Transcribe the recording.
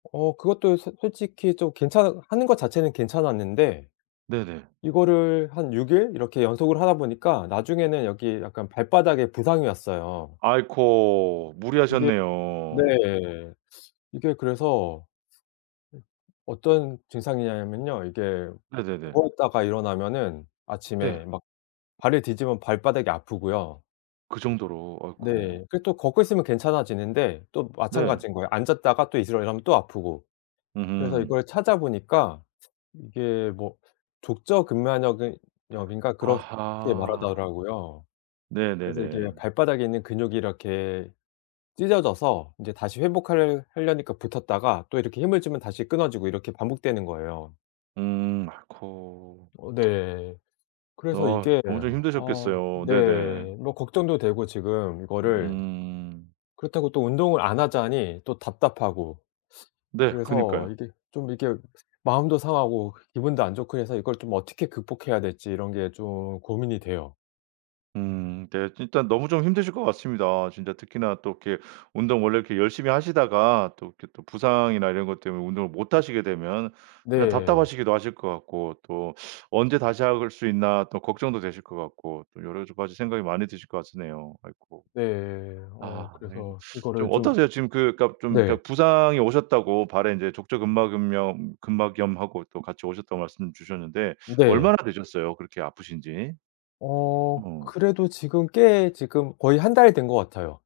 어 그것도 소 솔직히 좀 괜찮은 하는 것 자체는 괜찮았는데. 네네. 이거를 한 6일 이렇게 연속을 하다 보니까 나중에는 여기 약간 발바닥에 부상이 왔어요. 아이코. 이게 네. 무리하셨네요. 이게 그래서 으 어떤 증상이냐면요. 이게 네네네. 누워 있다가 일어나면은 네. 아침에 막 발을 디디면 발바닥이 아프고요. 그 정도로 아이코. 네. 그리고 또 걷고 있으면 괜찮아지는데 또 네. 마찬가지인 거예요. 앉았다가 또 일어나려면 또 아프고. 그래서 으흠. 이걸 찾아 보니까 이게 뭐 족저근막염 염인가 그렇게 아하. 말하더라고요. 그래서 이게 왜 네네네. 발바닥에 있는 근육이 이렇게 찢어져서 이제 다시 회복하려 하려니까 붙었다가 또 이렇게 힘을 주면 다시 끊어지고 이렇게 반복되는 거예요. 음 아이코. 어 네. 그래서 어 이게 엄청 어 힘드셨겠어요. 네네. 네 뭐 걱정도 되고 지금 이거를 음. 그렇다고 또 운동을 안 하자니 또 답답하고. 네 그래서 그니까요. 이게 좀 이렇게 마음도 상하고 기분도 안 좋고 해서 이걸 좀 어떻게 극복해야 될지 이런 게 좀 고민이 돼요. 음 네 일단 너무 좀 힘드실 것 같습니다. 진짜 특히나 또 이렇게 운동 원래 이렇게 열심히 하시다가 또 이렇게 또 부상이나 이런 것 때문에 운동을 못 하시게 되면 그냥 네. 답답하시기도 하실 것 같고 또 '언제 다시 할 수 있나.' 또 걱정도 되실 것 같고 또 여러 가지 생각이 많이 드실 거 같으네요. 아이코. 네. 어 아 이 그래서 좀 이거를 좀 어떠세요? 지금 그니까 좀 네. 그니까 부상이 오셨다고 발에 이제 족저근막은염 근막염하고 또 같이 오셨다고 말씀 주셨는데 네. 얼마나 되셨어요? 그렇게 아프신지. 어 어. 그래도 지금 꽤 지금 거의 1달 된 것 같아요.